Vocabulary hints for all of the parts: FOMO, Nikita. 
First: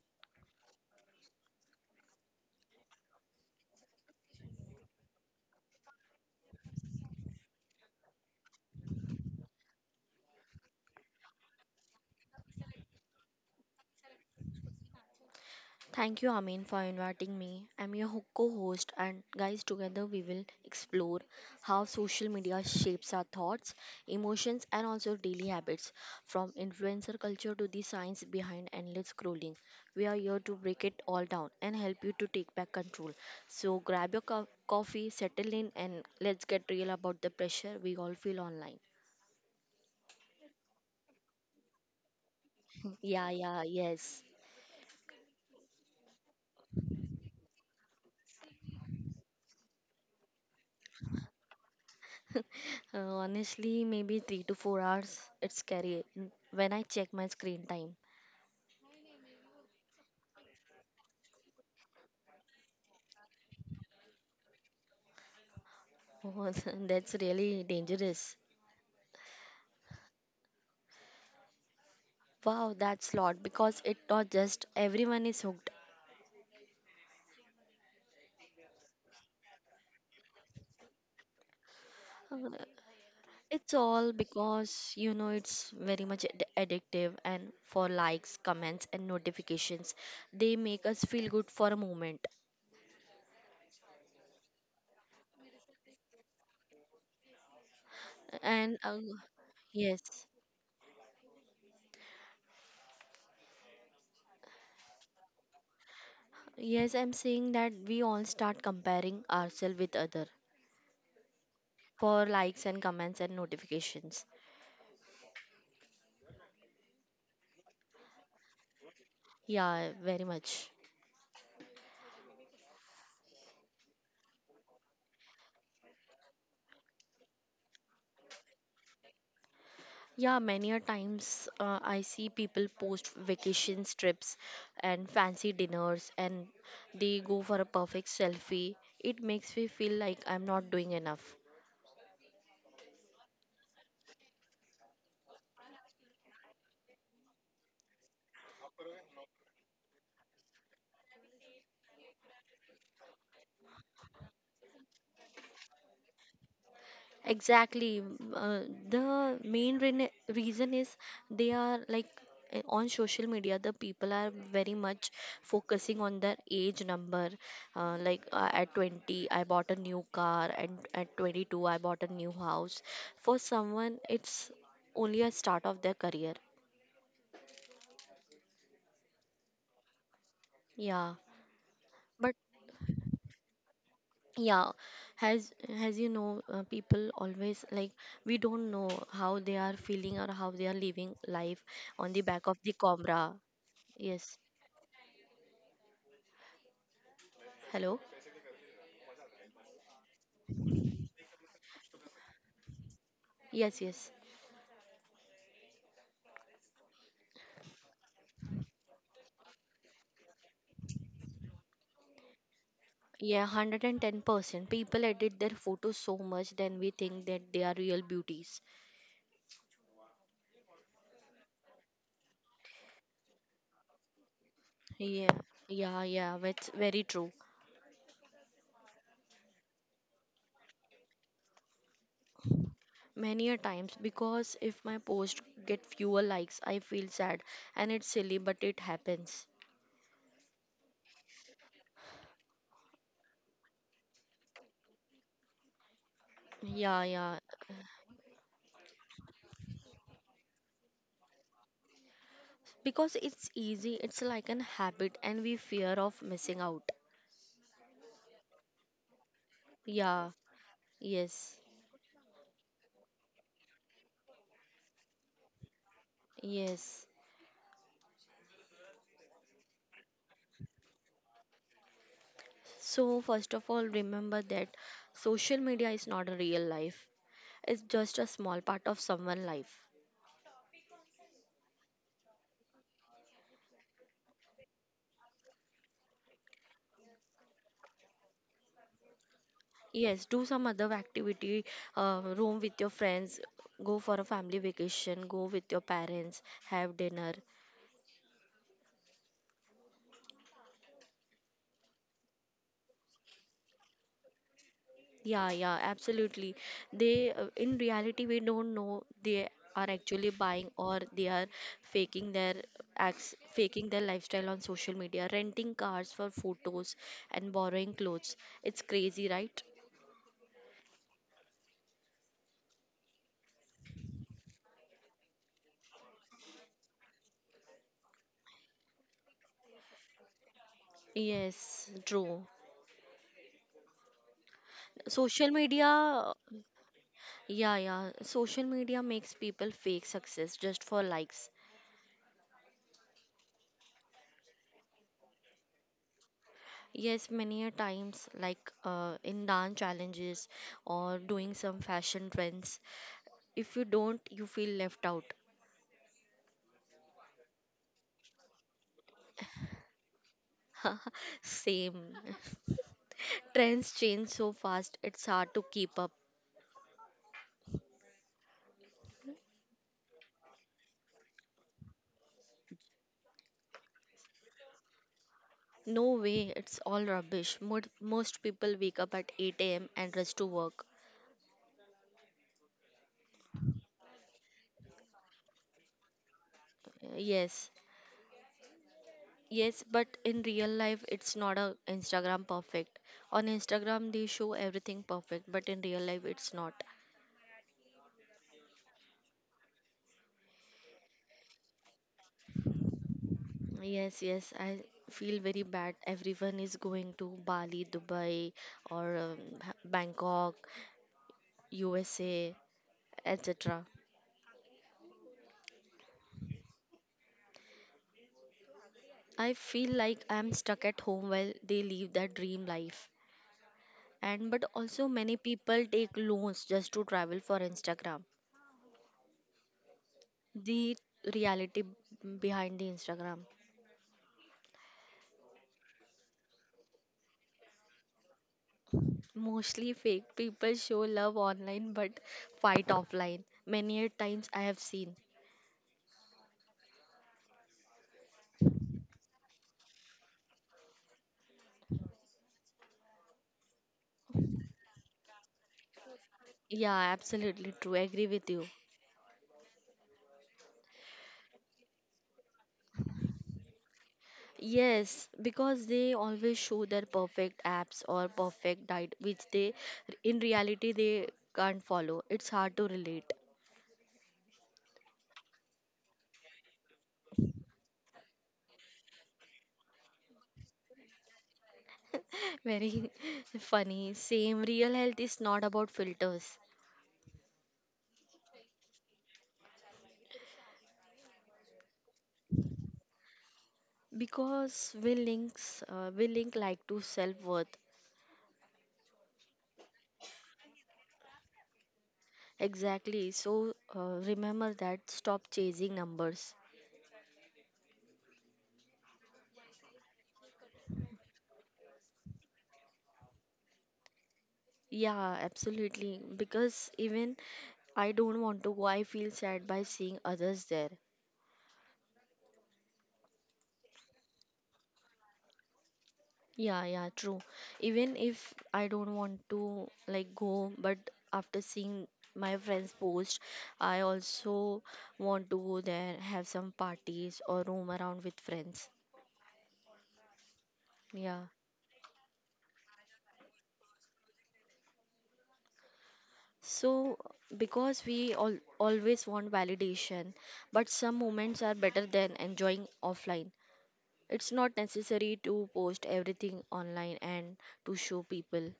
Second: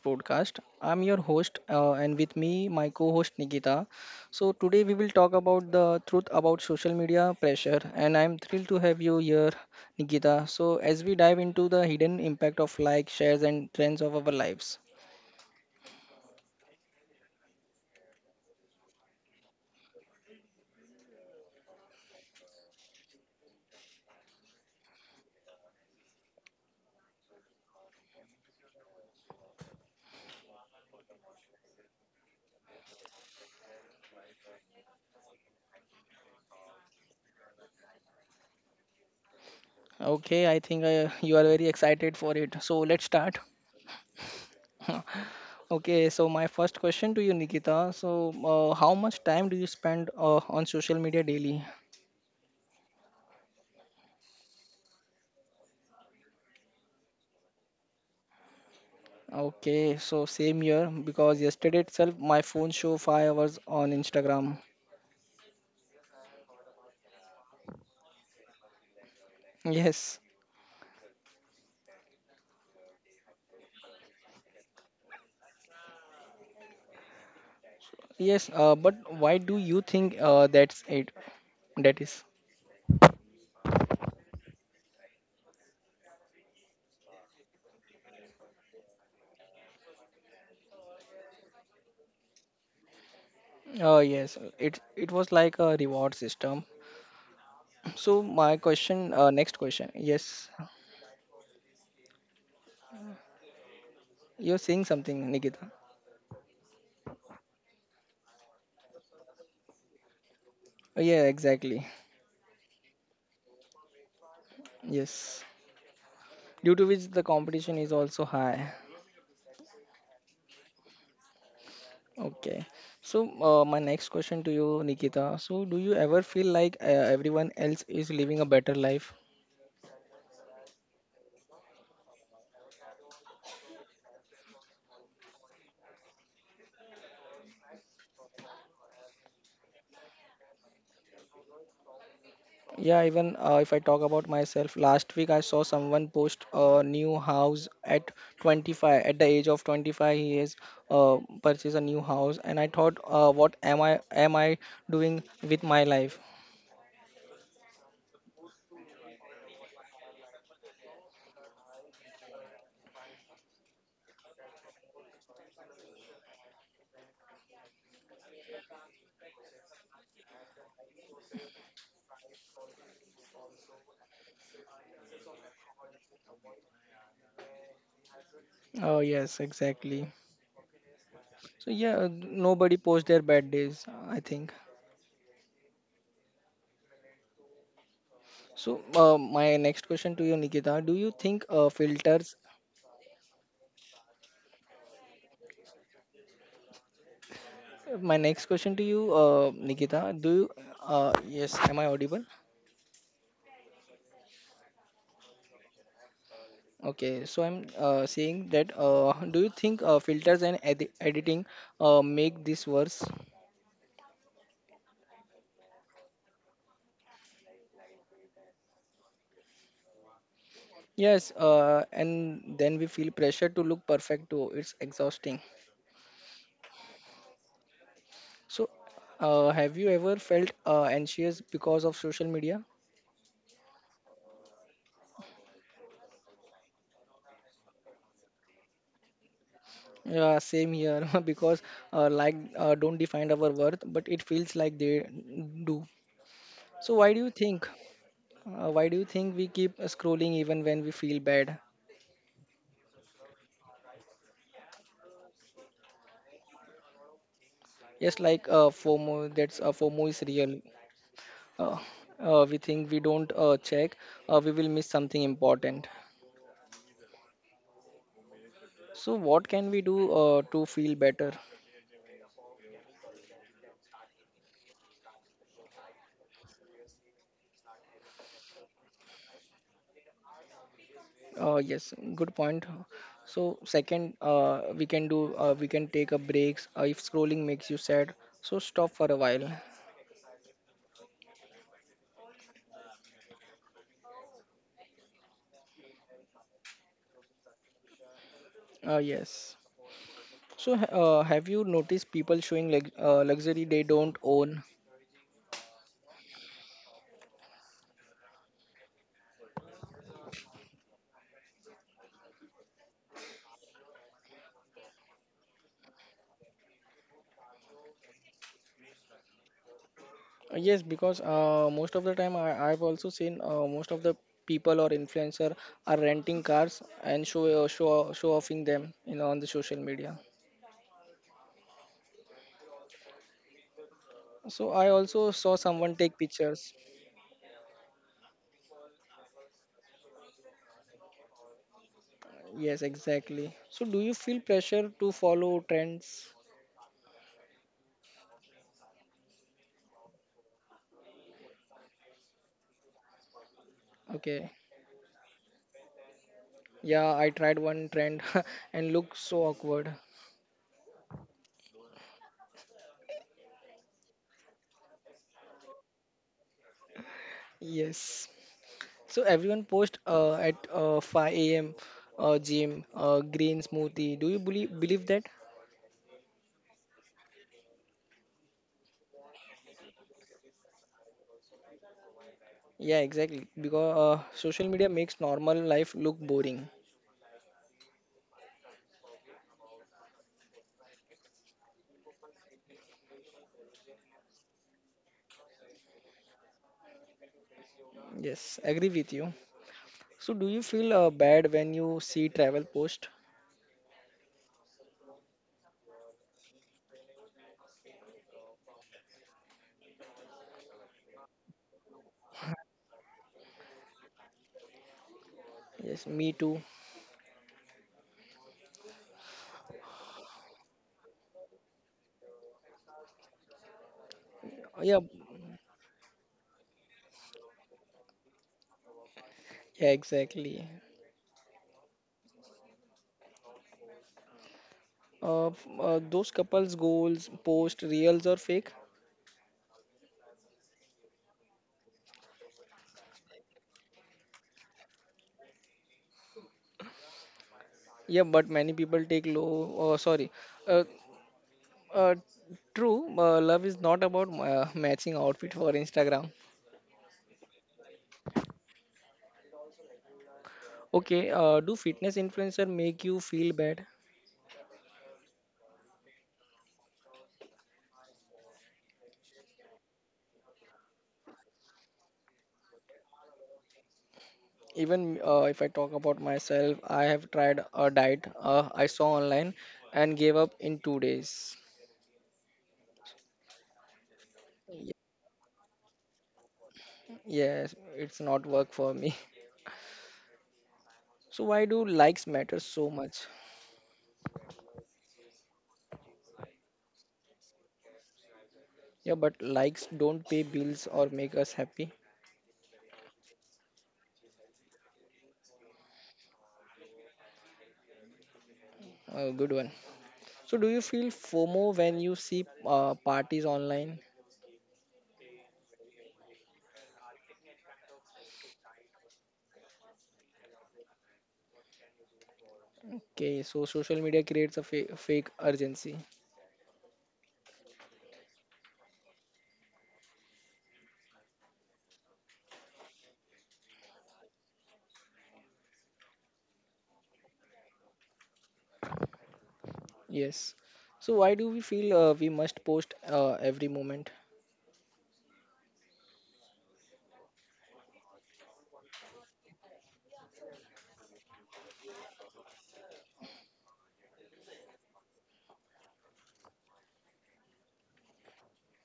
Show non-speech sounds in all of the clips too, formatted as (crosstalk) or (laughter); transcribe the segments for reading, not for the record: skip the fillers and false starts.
podcast. I'm your host, and with me, my co-host Nikita. So today we will talk about the truth about social media pressure, and I'm thrilled to have you here, Nikita. So as we dive into the hidden impact of likes, shares, and trends of our lives. Thank you, Amin, for inviting me. I'm your co-host, and guys, together we will explore how social media shapes our thoughts, emotions, and also daily habits, from influencer culture to the science behind endless scrolling. We are here to break it all down and help you to take back control. So grab your coffee, settle in, and let's get real about the pressure we all feel online. Okay, I think you are very excited for it. So let's (laughs) Yeah, start. yeah, yes. (laughs) Okay, so my first question to you, Nikita. So how much time do you spend on social media daily? Uh, Honestly, maybe 3 to 4 hours. It's scary when I check my screen time. Okay, so same here because yesterday itself my phone show 5 hours on Instagram. Oh, (laughs) that's really dangerous. (laughs) Yes, Wow, that's lot because it not just everyone is hooked. yes. But why do you think that's it? That is. Uh, It's all because it's very much addictive and for likes, comments, and notifications, they make us feel good for a moment. Yes, it was like a reward system. (laughs) So my And question, next question. Yes, Yes, you're saying something, Nikita. yes, I'm saying that we all start comparing ourselves with other Yeah, exactly. for likes and comments and notifications. Yes. Due to which the competition is also high. Yeah, very much. Okay. So, my next question to you, Nikita. So, do you ever feel like everyone else is living a better life? Yeah, many a times I see people post vacation trips and fancy dinners and they go for a perfect selfie. It makes me feel like I'm not doing enough. Yeah, even if I talk about myself, last week I saw someone post a new house at 25. At the age of 25, he has uh, purchased a new house, and I thought, what am I doing with my life? Exactly. Uh, the main reason is they are like on social media, the people are very much focusing on their age number. Like at 20, I bought a new car, and at 22, I bought a new house. For someone, it's only a start of their career. Oh yes, exactly. Yeah. So yeah, nobody posts their bad days, I think. Yeah, as as people always like we don't So know how my they are next question feeling to you, or how they are Nikita, do you living think life on the filters? back of the camera. Yes. Hello. My next question to you, Nikita, do you? Yes, am I audible? Yes, yes. Okay, so I'm saying that do you think filters and editing make this worse? Yeah, 110% people edit their photos so much then we think that they are real beauties. Yes, and then we feel pressure to look perfect too. It's Yeah, exhausting. Yeah, that's very true. So, have you ever felt anxious because of social media? Many a times, because if my post get fewer likes, I feel sad, and it's silly, but it happens. Yeah, same here (laughs) because like don't define our worth, but it feels like they do. So Yeah, why do you yeah, think? Why do you think we keep scrolling even when we feel bad? because it's easy, it's like an habit and we fear of missing out. Yes, like FOMO, that's FOMO is Yeah, real. yes, uh, we think we don't check, we will miss something important. yes. So, what can we do to feel better? So first of all remember that social media is not a real life, it's just a small part of someone's life. Yes, good point. So, second, we can take a breaks if scrolling makes you sad. So, stop for a while. Yes, do some other activity. Roam with your friends, go for a family vacation, go with your parents, have dinner. Yes. So, have you noticed people showing luxury they don't own? Yeah, yeah, absolutely. They, in reality, we don't know they are actually buying or they are faking their acts, faking their lifestyle on social media, renting cars for photos and borrowing clothes. It's crazy, right? Yes, because most of the time I've also seen most of the people or influencer are renting cars and show show offing them on the social media. Yes, true. So I also Social saw someone take media, pictures. yeah, yeah, social media makes people fake success just for likes. Yes, exactly. So do you feel pressure to follow trends? Yes, many a times, like in dance challenges or doing some fashion trends, if you don't, you Okay. feel left out. Yeah, I tried one trend (laughs) and looked so awkward. (laughs) Same. (laughs) Trends change so fast, it's hard to keep up. Yes. So everyone post at 5 a.m. Gym, green smoothie. Do you believe that? No way, it's all rubbish. Most people wake up at 8 a.m. and rush to work. Yeah, exactly. Because social media makes normal life look boring. Yes. Yes, but in real life, it's not a Instagram perfect. On Instagram, they show everything perfect, but in real life, it's not. Yes, agree with you. So, do you feel bad when you see travel post? Yes, yes, I feel very bad. Everyone is going to Bali, Dubai, or Bangkok, USA, etc. Yes, me too. I feel like I'm stuck at home while they live their dream life. And but Yeah, also many people take loans just to travel for Instagram. yeah, exactly. The reality behind the Instagram. Those couples' goals, post, reals or fake? Mostly fake, people show love online but fight offline. Many a times I have seen. Yeah, but many people take low. Sorry. Uh, uh, True. Love is not about matching outfit for Instagram. Yeah, absolutely true. Agree with you. Okay. Do fitness influencer make you feel bad? Yes, because they always show their perfect apps or perfect diet, which they in reality they can't follow. It's hard to relate. Even if I talk about myself, I have tried a diet I saw online and gave up in 2 days. (laughs) Very (laughs) funny. Same, Y- real health is not about filters. yes, it's not work for me. (laughs) So why do likes matter so much? Because we links uh, we link like to self worth. Yeah, but likes don't pay bills or make us happy. Exactly. So remember that. Stop chasing numbers. A good one. So do you feel FOMO when you see parties online? Yeah, absolutely. Because even I don't want to go. I feel sad by seeing others there. Okay, so social media creates a fake urgency. Yeah, yeah, true. Even if I don't want to like go, but after seeing my friends post, I also want to go there, have some parties or roam around with friends. Yes. So why do Yeah. we feel we must post every moment? So because we all always want validation, but some moments are better than enjoying offline. It's not necessary to post everything online and to show people.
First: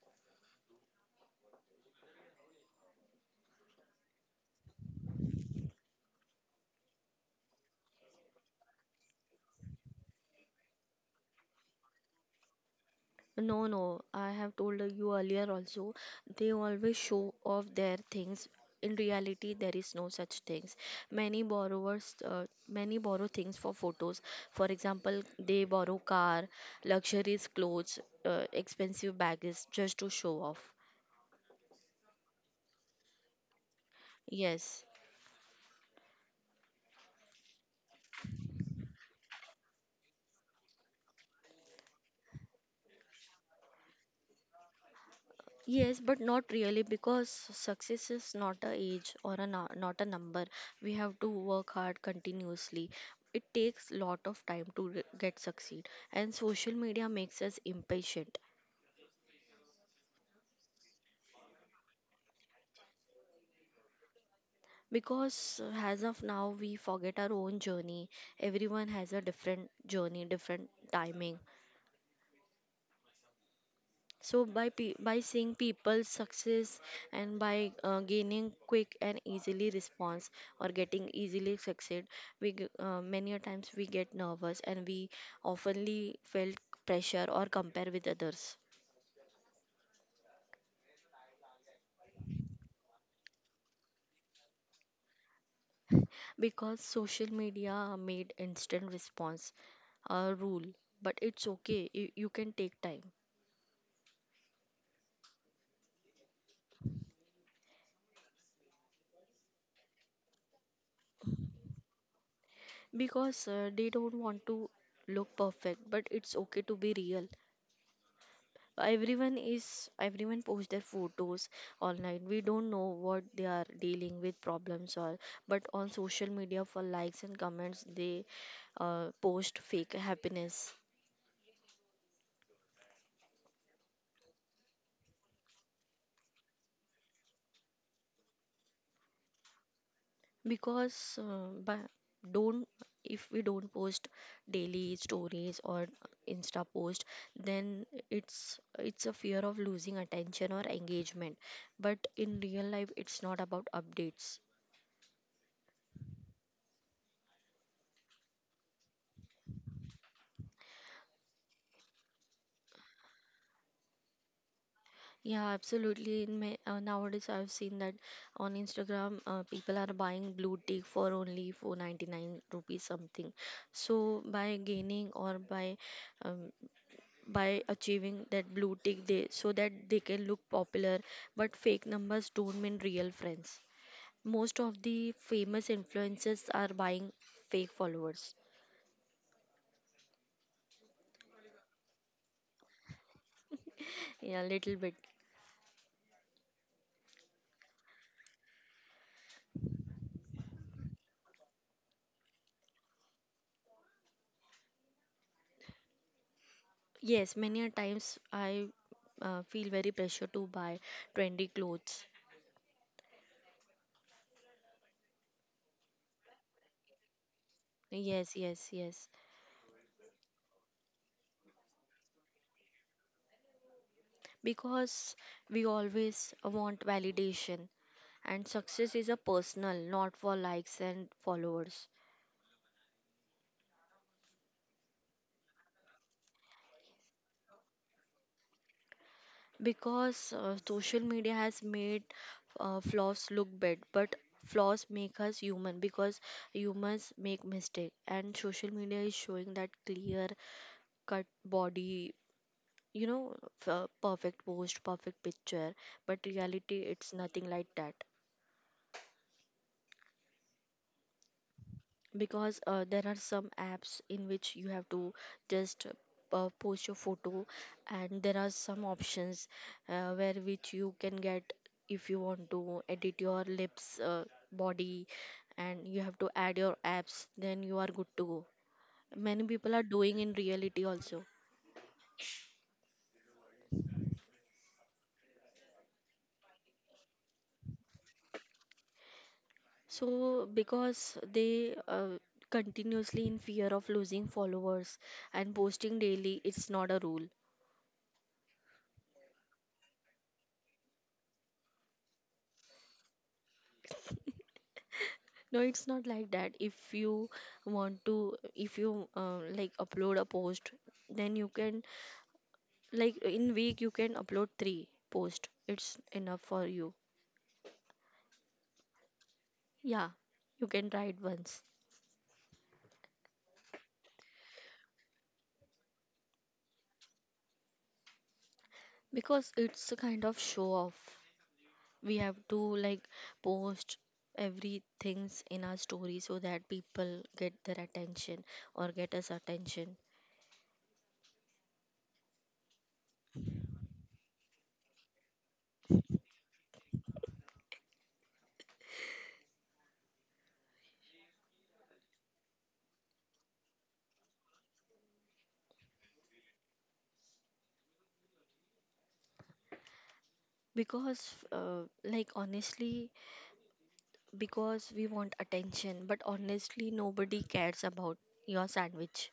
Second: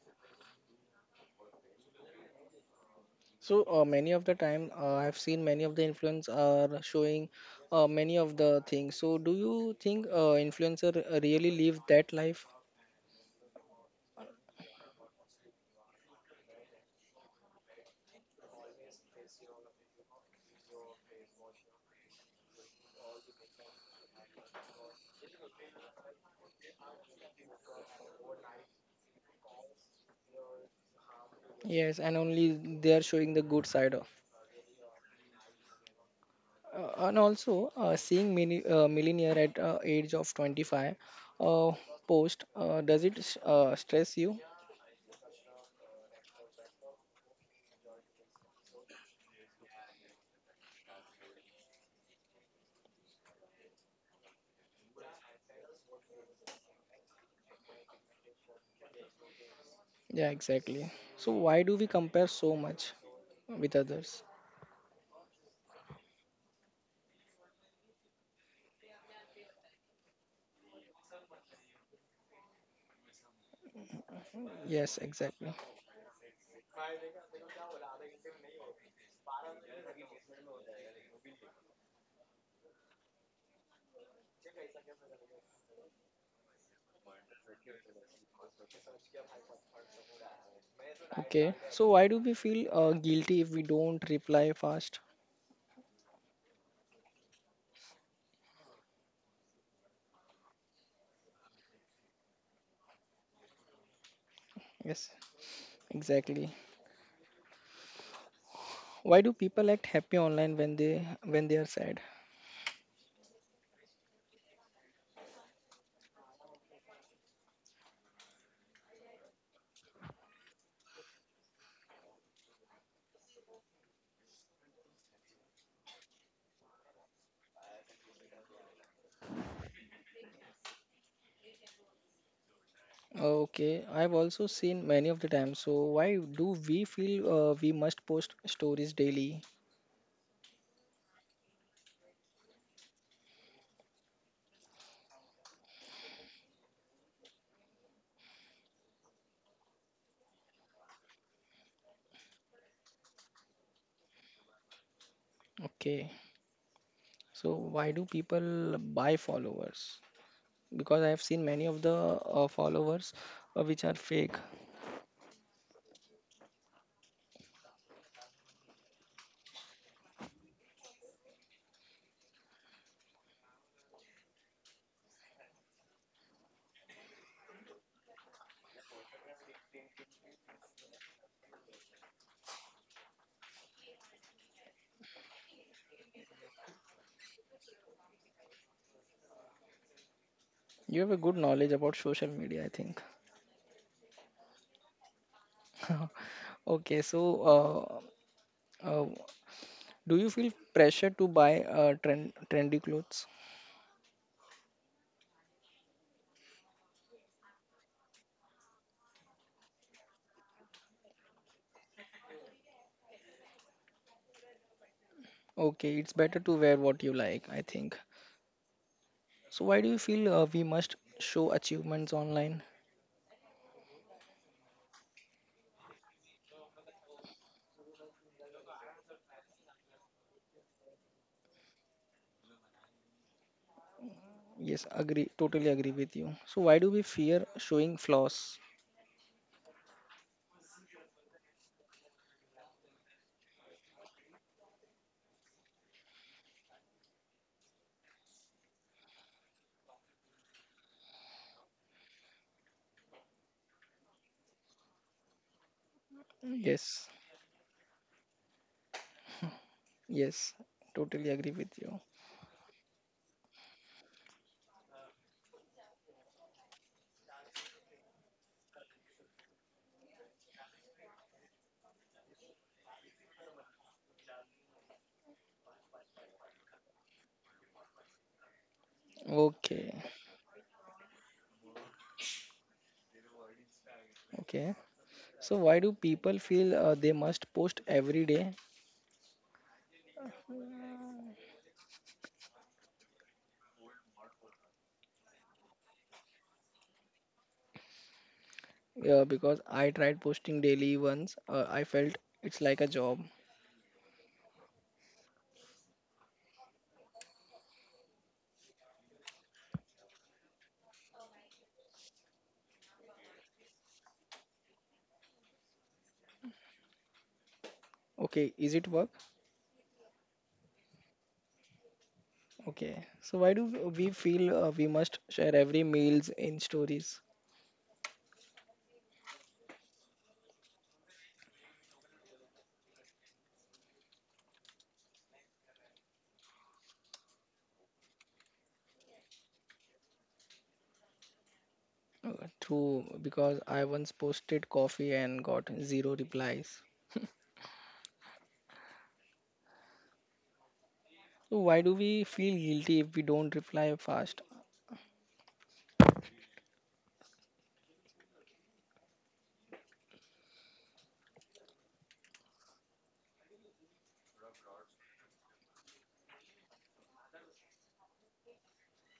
So many of the time, I've seen many of the influencers are showing many of the things. So do you think influencer really live that life? No, no, I have told you earlier also, they always show off their things. In reality, there is no such things. Many borrowers, many borrow things for photos. For example, they borrow car, luxurious clothes, expensive bags just to show off. Yes, and only they are showing the good side of. Yes. And also, seeing mini, millionaire at age of 25 uh, post, does it stress you? Yes, but not really because success is not a age or a not a number. We have to work hard continuously. It takes lot of time to get succeed, and social media makes us impatient Yeah, exactly. So why do we compare so much with others? because as of now we forget our own journey. Everyone has a different journey, different timing. So by Yes, by exactly. seeing people's success and by gaining quick and easily response or getting easily succeed, many a times we get nervous and we oftenly felt pressure or compare with others Okay. So why do we feel guilty if we don't reply fast? because social media made instant response a rule. But it's okay. You can take time Yes, exactly. Why do people act happy online when they are sad? because they don't want to look perfect. But it's okay to be real. Everyone post their photos online, we don't know what they are dealing with problems or but on social media for likes and comments they post fake happiness Okay, I've also seen many of the times. So why do we feel we must post stories daily? because but don't if we don't post daily stories or insta post then it's a fear of losing attention or engagement but in real life it's not about updates. Okay, so why do people buy followers? Because I have seen many of the followers which are fake. Yeah, absolutely. In my, nowadays, I've seen that on Instagram, people are buying blue tick for only 499 rupees something. So by gaining or um, by achieving that blue tick, they so that they can look popular. But fake numbers don't mean real friends. Most of the famous influencers are buying fake followers. You have a good knowledge about social media, I think. (laughs) Yeah, little bit. Okay, so uh, uh, do you feel pressure to buy trendy clothes? Yes, many a times I feel very pressure to buy trendy clothes. Okay, it's better to wear what you like, I think. Yes, yes, yes. So why do you feel we must show achievements online? Because we always want validation, and success is a personal, not for likes and followers. Yes, agree, totally agree with you. So why do we fear showing flaws? Because social media has made flaws look bad, but flaws make us human because humans make mistake, and social media is showing that clear cut body, you know, perfect post, perfect picture, but reality Yes, it's nothing like that. yes, totally agree with you. Because there are some apps in which you have to just post your photo and there are some options where which you can get if you want to edit your lips, body, and you have to add your apps then you are good to go. Many people are Okay, doing in reality also. okay. So why do people feel they must post every day? So because they continuously in fear of losing followers and posting daily it's not a rule. Yeah, because I tried posting daily once. I felt it's like a job. No, it's not like that. If you want to, if you like upload a post, then you can, like in week you can upload three post. It's enough for you. Okay, is it work? Yeah, you can try it once Okay. So why do we feel we must share every meals in stories? because it's a kind of show off. We have to like post everything's in our story so that people get their attention or get us attention True, because I once posted coffee and got zero replies. So why do we feel guilty if we don't reply fast? because like honestly because we want attention, but honestly, nobody cares about your sandwich.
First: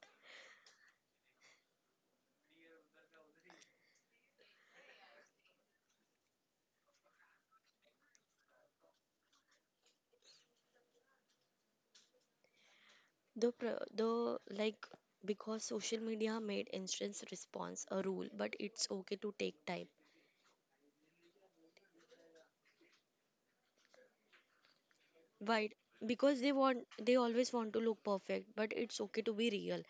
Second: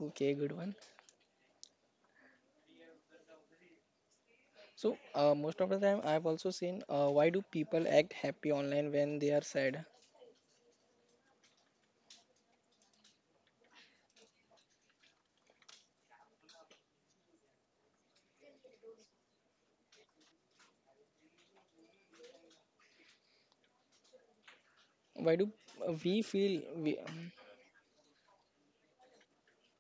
Okay, good one. So most of the time, I've also seen why do people act happy online when they are sad? The pr- the like Because social media made instant response a rule, but it's okay to take time. Why do Right, we because feel we? they always want to look perfect, but it's okay to be real.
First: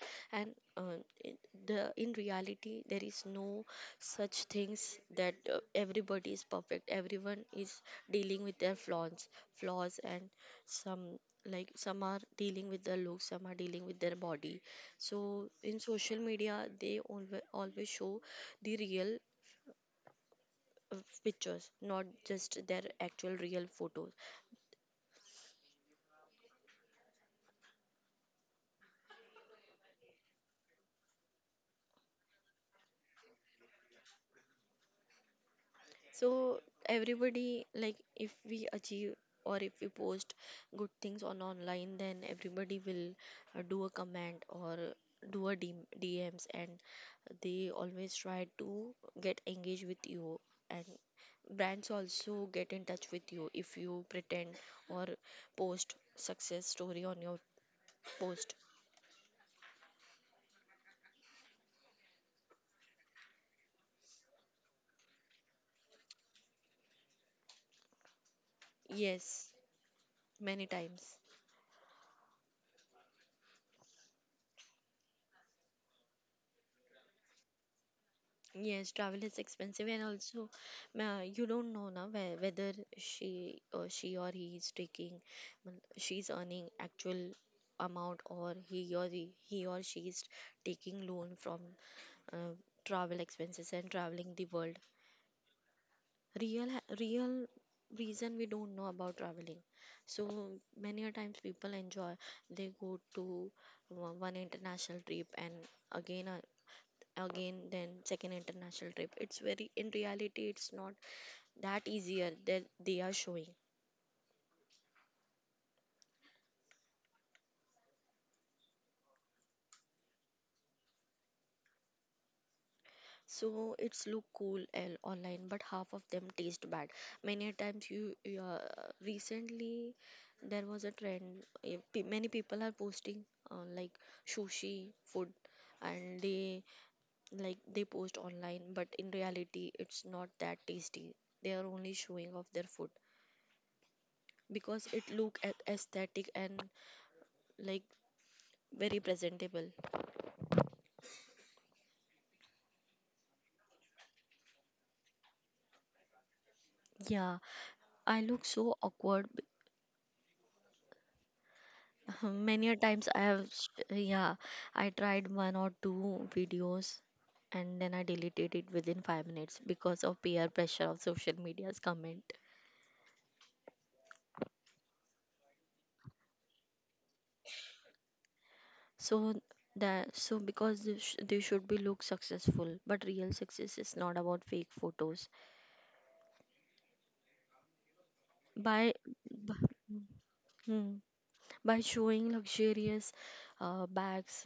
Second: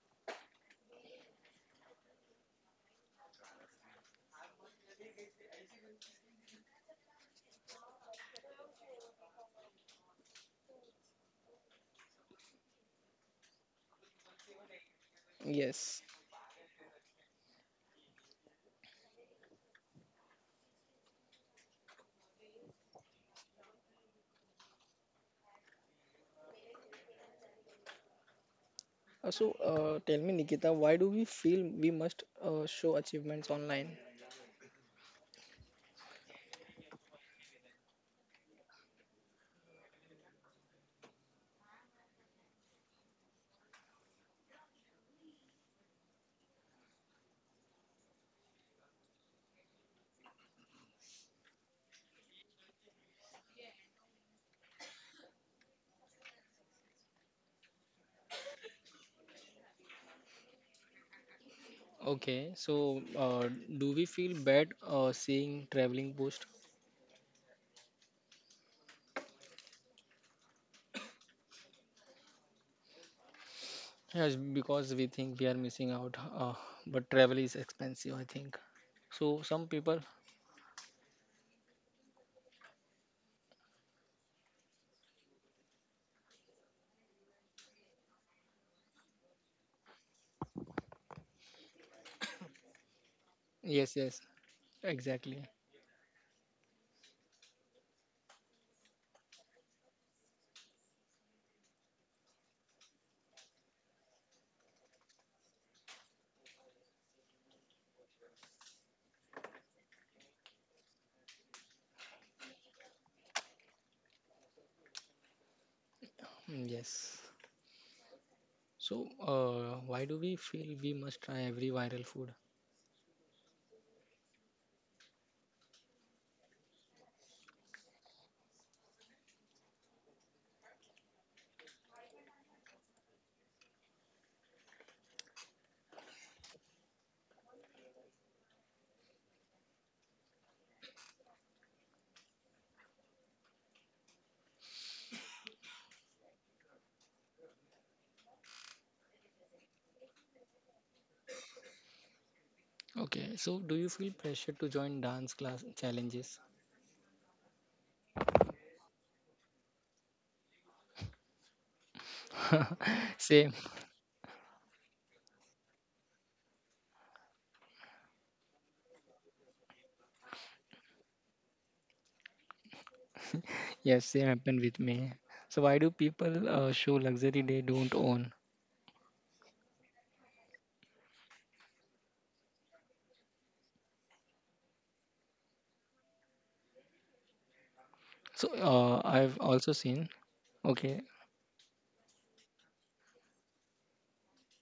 And uh, in the In reality, there is no such things that everybody is perfect. Everyone is dealing with their flaws, and some, like some are dealing with their looks, some are dealing with their body. So in Yes. social media, they always always show the real uh, pictures, not just their actual real photos. So tell me, Nikita, why do we feel we must show achievements online? So everybody like if we achieve or if we post good things on online, then everybody will do a comment or do a D DMs, and they always try to get engaged with you. And brands also get in touch with you if you pretend or post success story on your post. Okay, so do we feel bad seeing traveling post? Yes, many times. Yes, because we think we are missing out, but travel is expensive, I think. Yes, So travel some is people, expensive, and also, you don't know now whether she or he is taking, mm, she's earning actual amount, or he or she is taking loan from uh, travel yes, expenses yes, and traveling the world. exactly. Real reason we don't know about traveling. So many a times people enjoy, they go to one international trip and again uh, again then second international trip, it's very, in reality it's not that easier that they are showing. Mm, yes. So why do we feel we must try every viral food? So it's look cool and online but half of them taste bad. Many a times you, you recently there was a trend, many people are posting uh, like sushi food and they post online but in reality it's not that tasty, they are only showing off their food because it look at aesthetic and like very presentable. Okay, so do you feel pressure to join dance class challenges? Yeah, I look so awkward. B- (laughs) Many a times I Same. have, yeah, I tried one or two videos and then I deleted it within 5 minutes because of peer pressure of social media's comment. Yes, same happened with me. So why do people show luxury they don't own? So that, so because they, sh they should be look successful, but real success is not about fake photos. So By I've also b- seen. Okay. hmm, by showing luxurious bags,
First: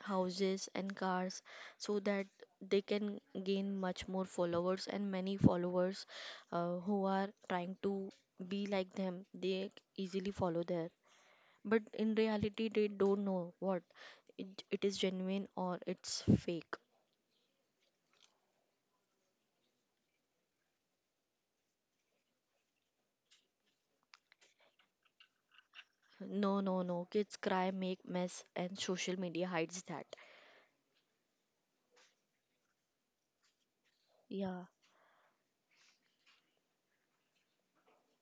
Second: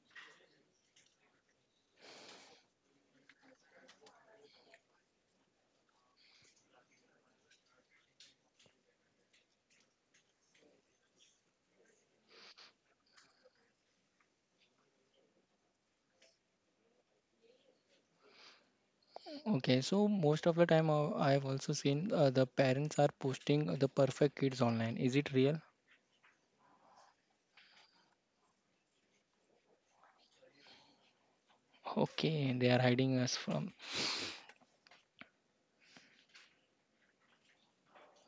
houses and cars so that they can gain much more followers, and many followers who are trying to be like them they easily follow there, but in reality they don't know what it is genuine or it's fake. Okay, so most of the time I've also seen the parents are posting the perfect kids online. Is it real? No, no, no, kids cry, make mess and social media hides that. Okay, they are hiding us from. Yeah.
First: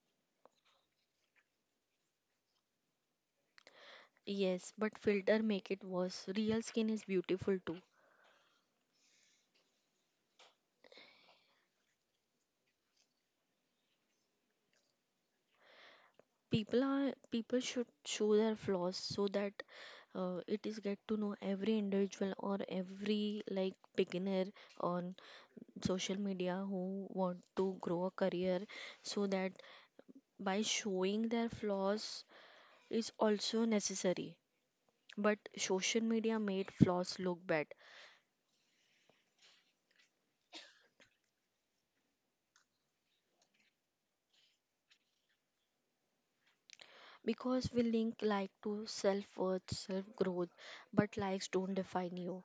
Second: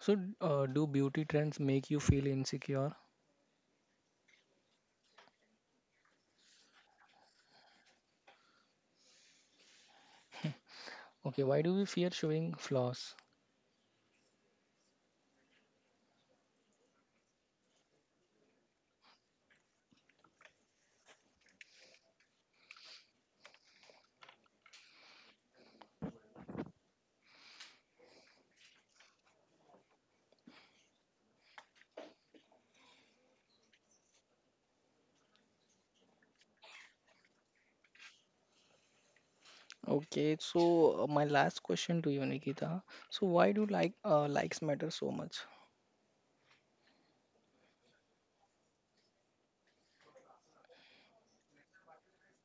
So, do beauty trends make you feel insecure? Yes, but filter make it worse, real skin is beautiful too. Okay, why do we fear showing flaws? People are, people should show their flaws so that it is get to know every individual or every like beginner on social media who want to grow a career, so that by showing their flaws is also necessary, but social media made flaws look bad. Okay, so my last question to you, Nikita. So why do likes matter so much? Because we link like to self-worth, self-growth, but likes don't define you.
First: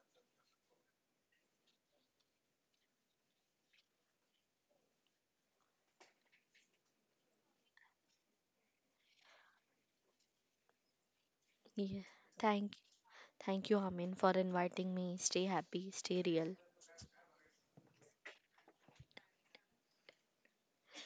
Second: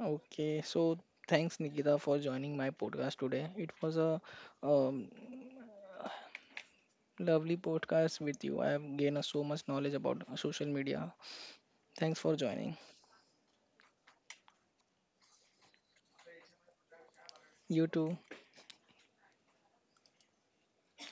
Okay, so thanks Nikita for joining my podcast today. It was a um, lovely podcast with you. I have gained so much knowledge about social media. Yeah. Thanks for thank joining. Thank you, Amin, for inviting me. Stay happy, stay real. You too.